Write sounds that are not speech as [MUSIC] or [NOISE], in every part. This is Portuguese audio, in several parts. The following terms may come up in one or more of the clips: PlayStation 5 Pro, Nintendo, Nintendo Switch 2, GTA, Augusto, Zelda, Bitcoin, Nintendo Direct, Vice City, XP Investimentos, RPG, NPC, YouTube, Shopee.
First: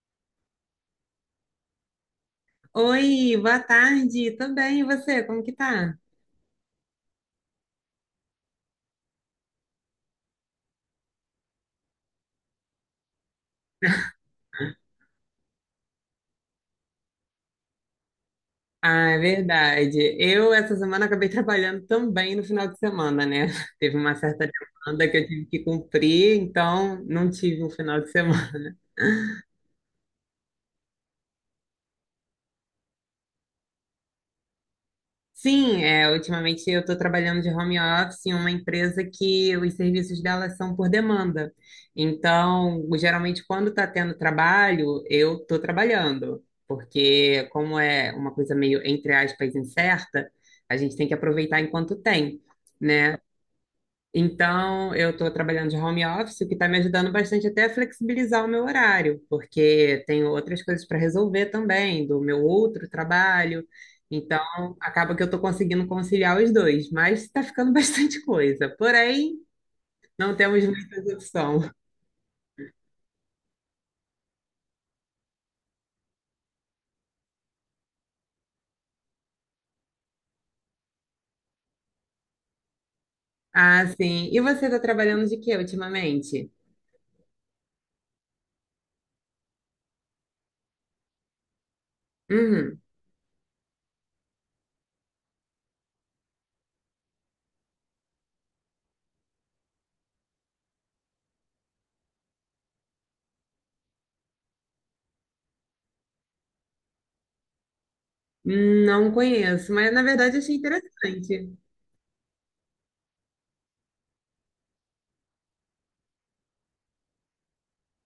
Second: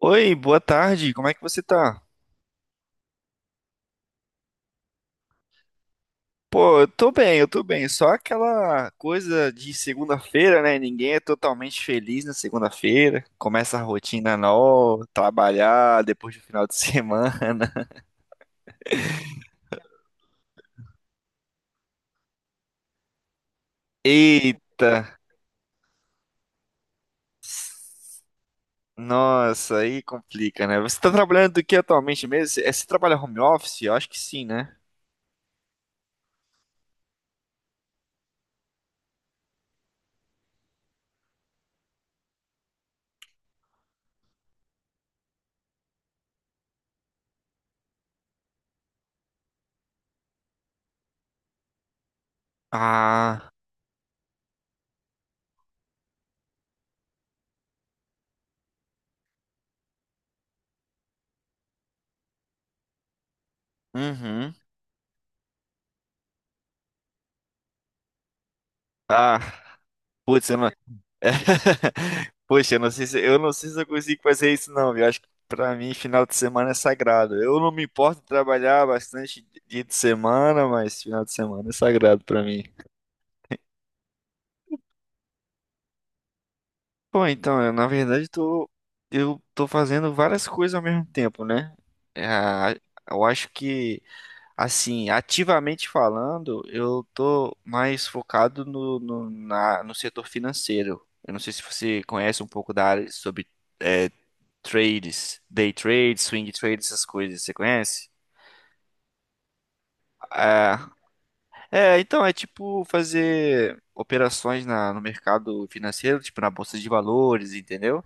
Oi, boa tarde, como é que você tá? Oi, boa tarde. Tô bem, e você? Como que tá? Pô, eu tô bem, eu tô bem. Só aquela coisa de segunda-feira, né? Ninguém é totalmente feliz na segunda-feira. Começa a rotina nova, trabalhar depois do final de semana. Ah, é verdade. Eu, essa semana, acabei [LAUGHS] trabalhando também no final de semana, né? [LAUGHS] Teve [LAUGHS] uma certa demanda que Eita! eu tive que cumprir, então não tive um final de semana. Nossa, aí complica, né? Você tá trabalhando do que atualmente mesmo? Você trabalha home office? Eu acho que sim, né? Sim, é, ultimamente eu estou trabalhando de home office em uma empresa que os serviços dela são por demanda. Então, geralmente, quando está tendo trabalho, eu estou trabalhando, porque como é uma coisa meio, entre aspas, incerta, a gente tem que aproveitar enquanto tem, né? Ah, Então, eu estou trabalhando de home office, o que está me ajudando bastante até a flexibilizar o meu horário, porque tenho outras coisas para resolver também, do meu outro trabalho. uhum. Então, acaba que eu estou conseguindo conciliar os dois, mas está ficando [LAUGHS] bastante coisa. Porém, Ah, não putz, eu temos não, muita opção. [LAUGHS] Poxa, eu não sei se eu consigo fazer isso não, viu? Acho que pra mim final de semana é sagrado. Eu não me importo de trabalhar bastante dia de semana, mas final de semana é sagrado pra mim. Ah, sim. E você está trabalhando de quê ultimamente? Bom, na verdade tô, eu tô fazendo várias coisas ao mesmo tempo, né? É, a- Uhum. eu acho que assim, ativamente falando, eu tô mais focado no setor financeiro. Eu não sei se você conhece um pouco da área sobre é, trades, day trades, swing trades, essas coisas, você conhece? Não conheço, mas na verdade achei É, interessante. Então é tipo fazer operações no mercado financeiro, tipo na bolsa de valores, entendeu?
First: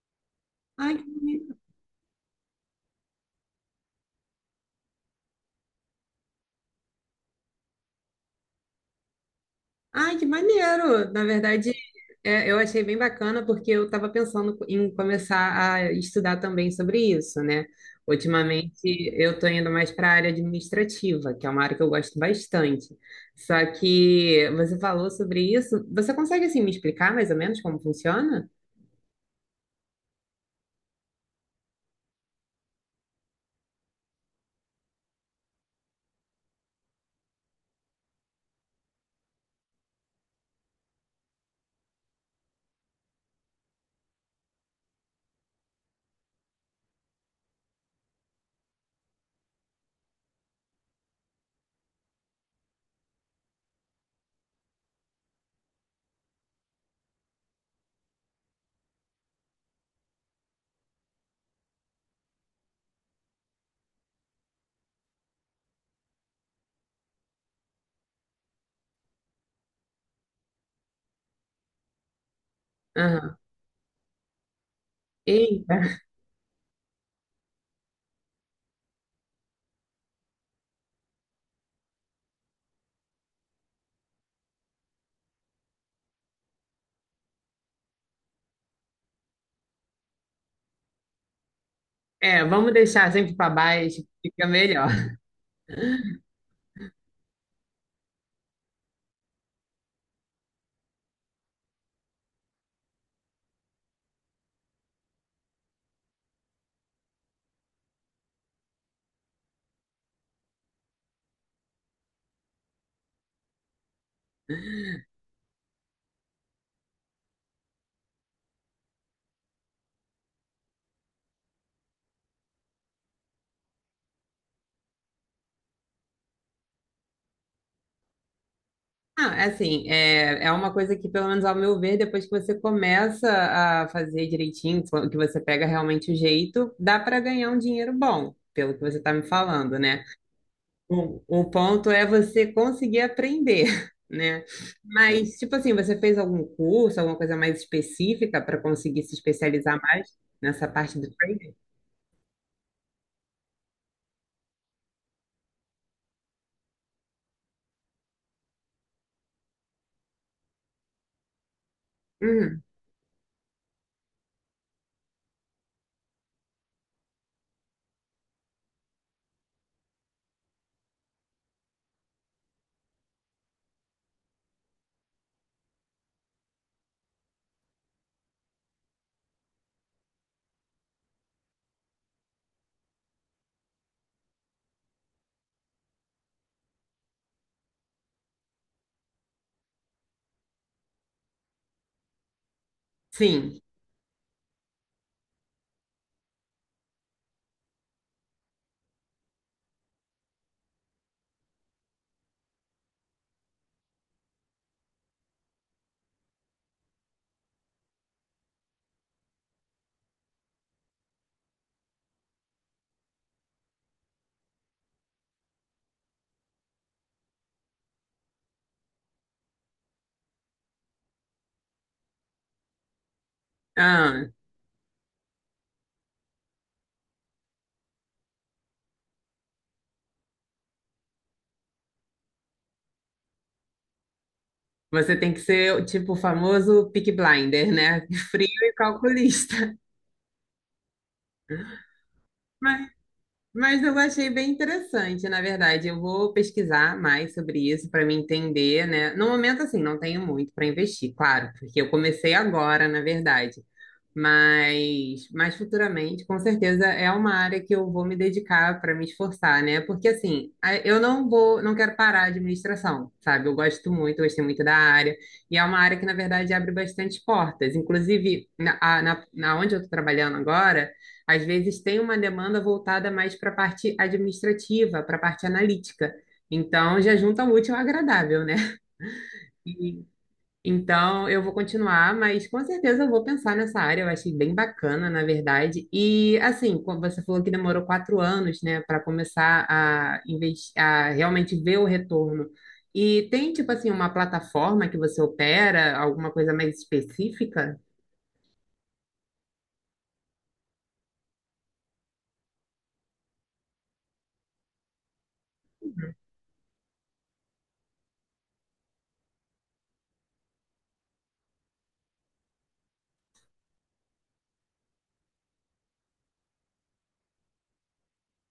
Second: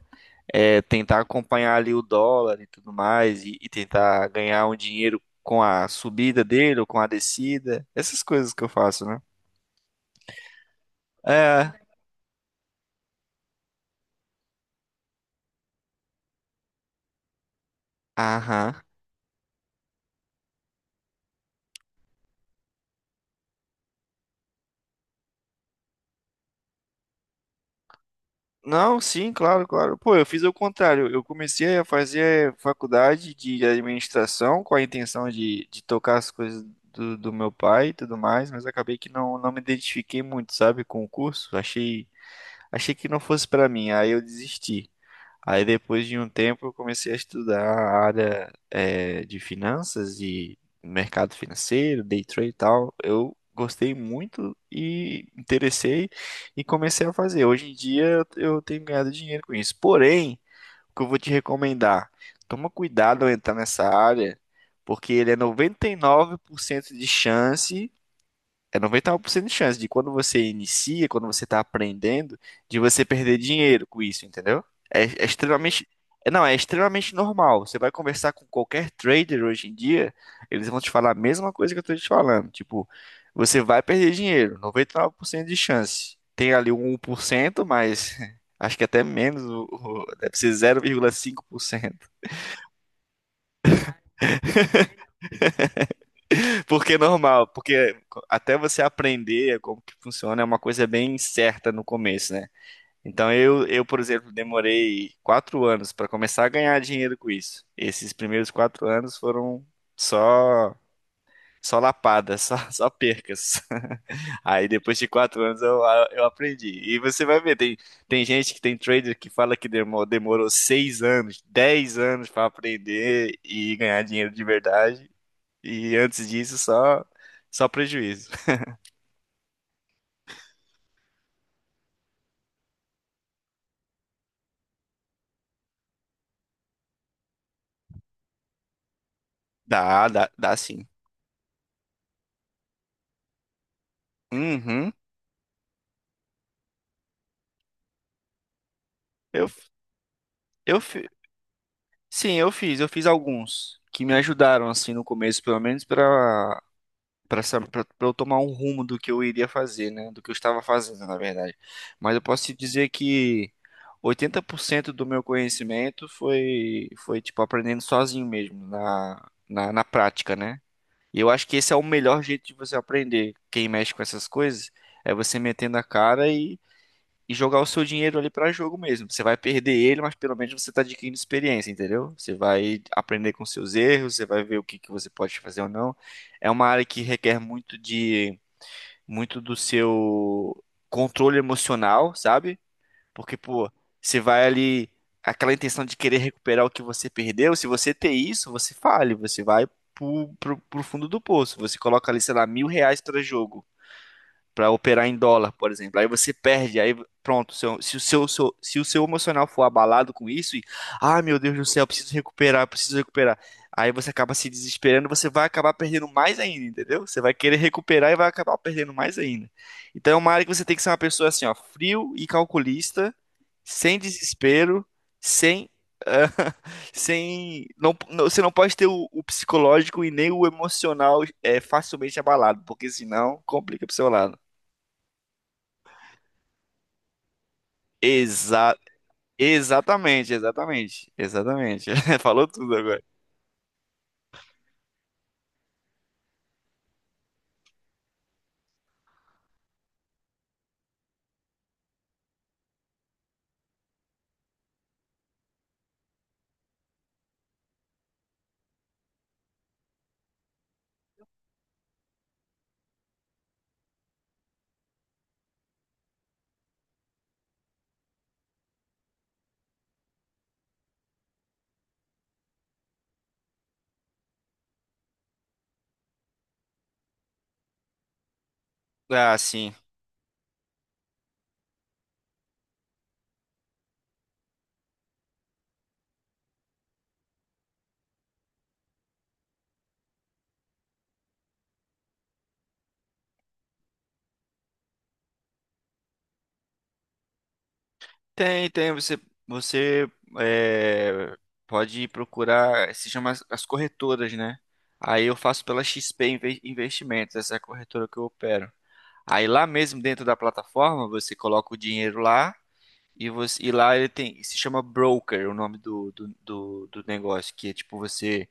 É Ai, que tentar bonito. acompanhar ali o dólar e tudo mais e tentar ganhar um dinheiro com a subida dele ou com a descida, essas coisas que eu faço, né? Ai, que maneiro! Na É, verdade, eu achei bem bacana porque eu estava pensando em começar a estudar também sobre isso, né? aham. Ultimamente, eu estou indo mais para a área administrativa, que é uma área que eu gosto bastante. Só que você falou sobre isso. Você consegue, assim, me explicar mais ou menos como funciona? Não, sim, claro, claro. Pô, eu fiz o contrário. Eu comecei a fazer faculdade de administração com a intenção de tocar as coisas do meu pai e tudo mais, mas acabei que não me identifiquei muito, sabe, com o curso. Achei que não fosse pra mim, aí eu desisti. Aí depois de um tempo eu comecei a estudar a área de finanças e mercado financeiro, day trade e tal. Eu gostei muito e interessei e comecei a fazer. Hoje em dia eu tenho ganhado dinheiro com isso. Porém, o que eu vou te recomendar, toma cuidado ao entrar nessa área, porque ele é 99% de chance, é noventa e nove por cento de chance de quando você inicia, quando você está aprendendo, de você perder Aham. dinheiro com isso, entendeu? É, é Eita. extremamente. Não, é extremamente normal. Você vai conversar com qualquer trader hoje em dia, eles vão te falar a mesma coisa que eu estou te falando. Tipo, você vai perder dinheiro, 99% de chance. Tem ali 1%, mas [LAUGHS] acho que até menos, deve ser 0,5%, É, vamos deixar sempre para baixo, fica melhor. [LAUGHS] porque é normal, porque até você aprender como que funciona é uma coisa bem certa no começo, né? Então, por exemplo, demorei 4 anos para começar a ganhar dinheiro com isso. Esses primeiros 4 anos foram só só lapadas, só, [LAUGHS] só percas. [LAUGHS] Aí depois de quatro anos eu aprendi. E você vai ver, tem gente que tem trader que fala que demorou 6 anos, 10 anos para aprender e ganhar dinheiro de verdade. E antes disso só prejuízo. [LAUGHS] Ah, assim, é uma coisa que, pelo menos ao meu ver, depois que você começa a fazer direitinho, que você pega realmente o jeito, dá para ganhar um dinheiro bom, pelo que você está me falando, né? Dá, dá sim. O ponto é você conseguir aprender, [LAUGHS] né? Uhum. Mas, tipo assim, você fez algum curso, alguma coisa mais específica para conseguir se Eu, especializar mais nessa eu, parte do trading? Sim, eu fiz alguns que me ajudaram assim no começo, pelo menos para para eu tomar um rumo do que eu iria fazer, né, do que eu estava fazendo, na verdade. Mas eu posso te Hum, dizer que 80% do meu conhecimento foi tipo aprendendo sozinho mesmo na prática, né? E eu acho que esse é o melhor jeito de você aprender. Quem mexe com essas coisas é você metendo a cara e jogar o seu dinheiro ali pra jogo mesmo. Você vai perder ele, mas pelo menos você tá adquirindo experiência, entendeu? Você vai aprender com seus erros, você vai ver o que que você pode fazer ou não. É uma área que requer muito do seu controle emocional, sabe? Porque, sim. pô, você vai ali aquela intenção de querer recuperar o que você perdeu, se você ter isso, você fale, você vai pro fundo do poço. Você coloca ali, sei lá, R$ 1.000 para jogo para operar em dólar, por exemplo. Aí você perde, aí pronto, se o seu emocional for abalado com isso e, ah, meu Deus do céu, preciso recuperar, preciso recuperar. Aí você acaba se desesperando, você vai acabar perdendo mais ainda, entendeu? Você vai querer recuperar e vai acabar perdendo mais ainda. Então é uma área que você tem que ser uma pessoa assim, ó, frio e calculista, sem Ah, desespero, sem [LAUGHS] sem não, não- você não pode ter o psicológico e nem o emocional é facilmente abalado, porque senão complica pro seu lado. você tem que ser, tipo, o famoso pick Blinder, né? [LAUGHS] Frio e Exa calculista. exatamente, exatamente. [LAUGHS] Falou tudo agora. Mas eu achei bem interessante, na verdade. Eu vou pesquisar mais sobre isso para me entender, né? No momento, assim, não tenho muito para investir, claro, porque eu comecei agora, na verdade. Mas futuramente, com certeza, é uma área que eu vou me dedicar para me esforçar, né? Porque assim, a- eu não vou, não quero parar a administração, sabe? Eu gosto muito, eu gostei muito da área, e é uma área que, na verdade, abre bastante portas. Inclusive, na onde eu estou trabalhando agora. Às vezes tem uma demanda voltada mais para a parte administrativa, para a parte analítica. Então, já junta o útil ao agradável, né? Ah, [LAUGHS] sim. E- então, eu vou continuar, mas com certeza eu vou pensar nessa área. Eu achei bem bacana, na verdade. E, assim, como você falou que demorou 4 anos, né, para começar a, inves- a realmente ver o retorno. E tem, tipo assim, uma plataforma que você opera, alguma coisa mais específica? Tem, tem. Você é, pode procurar, se chama as corretoras, né? Aí eu faço pela XP Inve- Investimentos, essa é a corretora que eu opero. Aí lá mesmo dentro da plataforma, você coloca o dinheiro lá e lá ele tem, se chama broker, o nome do negócio, que é tipo você.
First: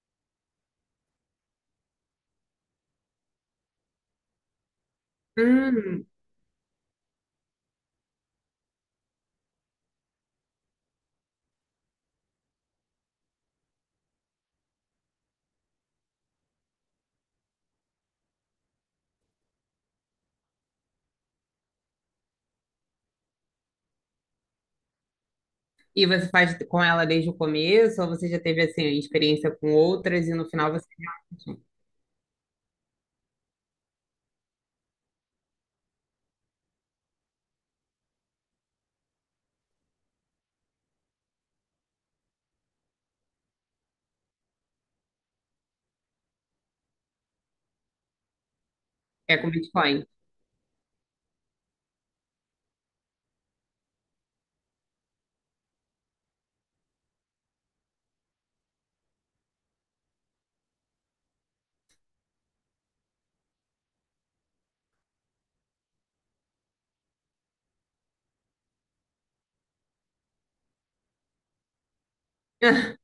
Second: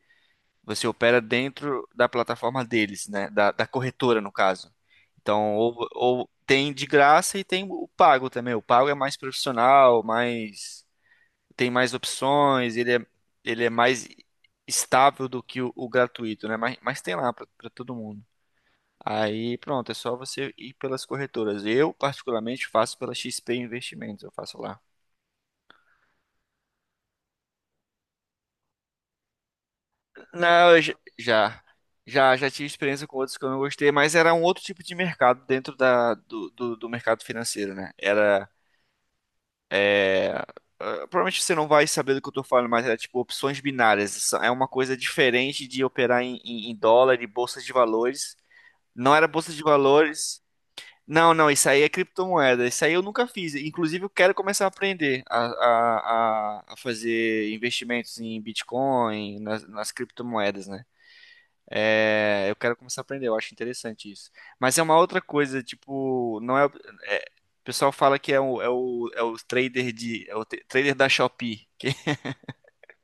Você opera dentro da plataforma deles, né? Da corretora, no caso. Então, Hum. ou tem de graça e tem o pago também. O pago é mais profissional, mais tem mais opções, ele é mais estável do que o gratuito, né? Mas tem lá para todo mundo. Aí, pronto, é só você ir pelas corretoras. Eu, particularmente, faço pela XP Investimentos, eu faço lá. E você faz com ela desde o começo, ou você já teve assim experiência com outras e no final Não, eu você j- realmente já, já, já tive experiência com outros que eu não gostei, mas era um outro tipo de mercado dentro do mercado financeiro, né? Ah, provavelmente você não vai saber do que eu tô falando, mas era tipo opções binárias. Isso é uma coisa diferente de operar em dólar e bolsa de valores. Não era é com bolsa de Bitcoin? valores. Não, não, isso aí é criptomoeda. Isso aí eu nunca fiz. Inclusive, eu quero começar a aprender a fazer investimentos em Bitcoin, nas criptomoedas, né? É, eu quero começar a aprender, eu acho interessante isso. Mas é uma outra coisa, tipo, não é, é, o pessoal fala que é é o trader é o trader da Shopee, [LAUGHS] [LAUGHS]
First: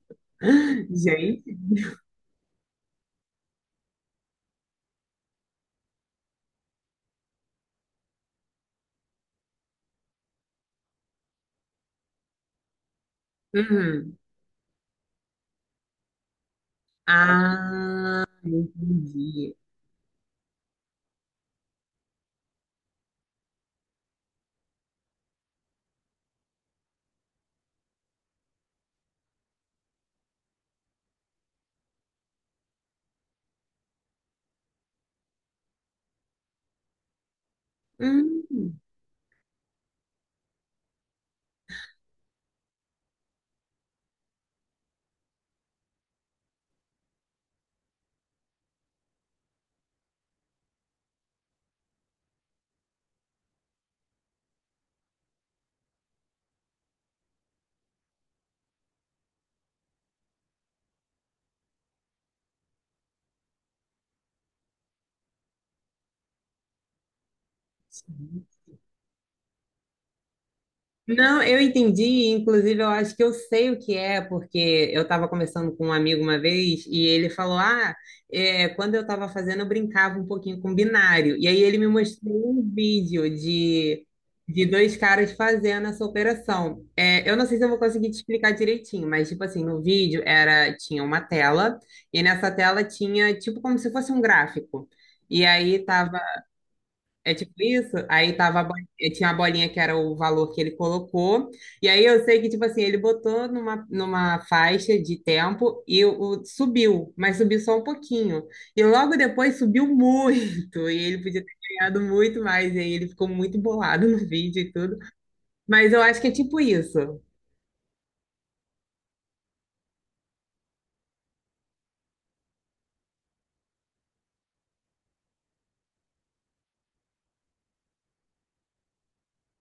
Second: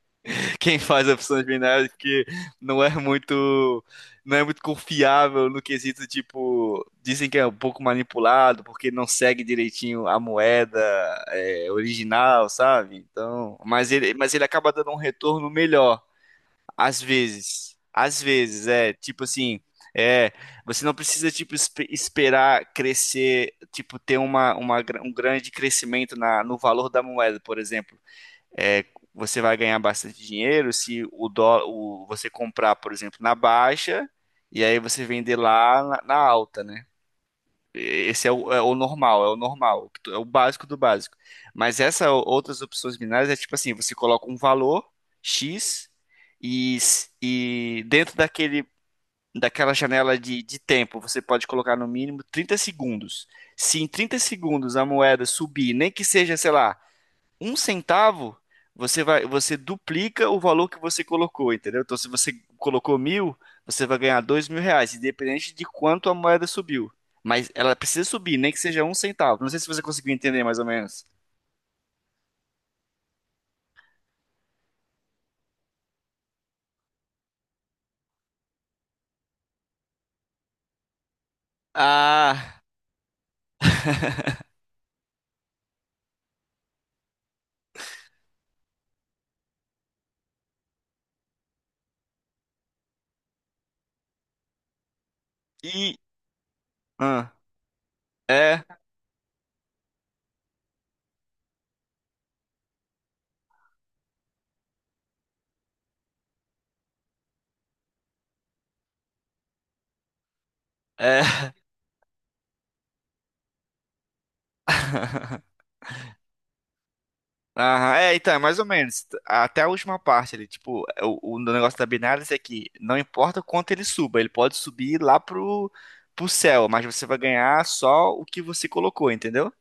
quem faz opções Gente. binárias que não é muito, não é muito confiável no quesito, tipo, dizem que é um pouco manipulado porque não segue direitinho a moeda, é, original, sabe? Então, Uhum. mas ele acaba dando um retorno melhor. Ah, Às vezes, é, tipo entendi. assim, é, você não precisa, tipo, esperar crescer, tipo, ter um grande crescimento no valor da moeda, por exemplo. É, você vai ganhar bastante dinheiro se o dólar, o, você comprar, por exemplo, na baixa e aí você vender lá na alta, né? Esse é Hum. É o normal, que é o básico do básico. Mas essas outras opções binárias é tipo assim, você coloca um valor X e dentro daquela janela de tempo você pode colocar no mínimo 30 segundos. Se em 30 segundos a moeda subir, nem que seja, sei lá, um centavo, você duplica o valor que você colocou, entendeu? Então, se você colocou 1.000, você vai ganhar R$ 2.000, independente de quanto a moeda subiu. Mas ela precisa subir, nem que seja um centavo. Não sei se você conseguiu entender mais ou menos. Não, eu entendi, inclusive eu acho que eu sei o que é, porque eu estava conversando com um amigo uma vez e ele falou: Ah, é, quando eu estava fazendo, eu brincava um pouquinho com binário. E aí ele me mostrou Ah, um vídeo de dois caras fazendo essa operação. É, eu não sei se eu vou conseguir te explicar direitinho, mas tipo assim, no vídeo era, tinha uma tela, e nessa tela tinha tipo como se fosse um gráfico. E aí e. estava ah, é tipo isso? Aí tava a é, bolinha, tinha a bolinha que era o valor que ele colocou. E aí eu sei que, tipo assim, ele botou numa, numa faixa de tempo e o, subiu, mas subiu só um pouquinho. E logo depois subiu muito. E ele podia ter é. ganhado muito mais. E aí ele ficou muito bolado [LAUGHS] no vídeo e tudo. [LAUGHS] Mas eu acho que é tipo isso. Aham, é, então, é mais ou menos. Até a última parte ali, tipo, o negócio da binária é que não importa o quanto ele suba, ele pode subir lá pro céu, mas você vai ganhar só o que você colocou, entendeu?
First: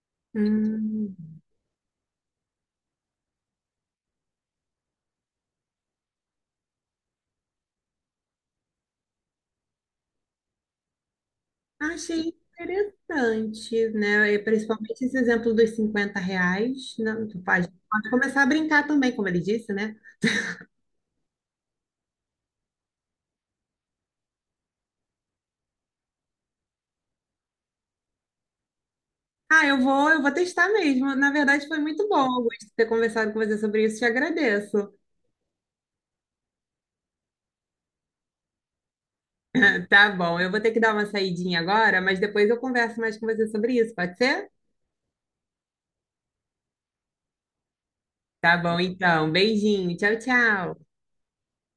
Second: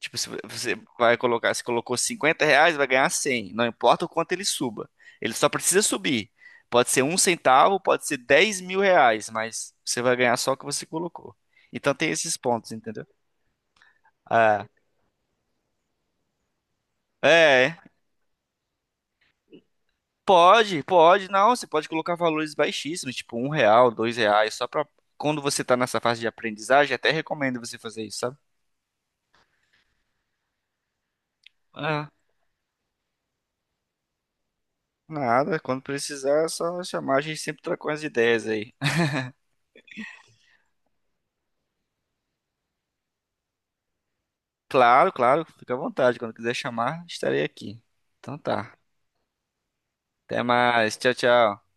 Tipo, se você vai Hum, colocar, se colocou R$ 50, vai ganhar 100. Não importa o quanto ele suba. Ele só precisa subir. Pode ser um centavo, pode ser R$ 10.000, mas você vai ganhar só o que você colocou. Então tem achei esses pontos, entendeu? interessante, né? E Ah, principalmente esse exemplo dos R$ 50. Não, tu pode, é. pode começar a brincar também, como ele disse, né? Pode, pode, não, você pode colocar valores baixíssimos, tipo um real, dois reais, só pra quando você tá nessa fase de aprendizagem, até recomendo você fazer isso, sabe? Ah, eu vou testar mesmo. Na verdade, foi muito Ah, bom, Augusto, ter conversado com você sobre isso. Te agradeço. nada, quando precisar é só chamar, a gente sempre troca umas ideias aí. [LAUGHS] [LAUGHS] Tá bom, eu vou ter que dar uma saidinha agora, mas depois eu converso mais com você sobre isso, pode ser? Claro, claro, fica à vontade, quando quiser chamar, estarei aqui. Então Tá tá, bom, então. Beijinho. Tchau, até tchau. mais, tchau, tchau.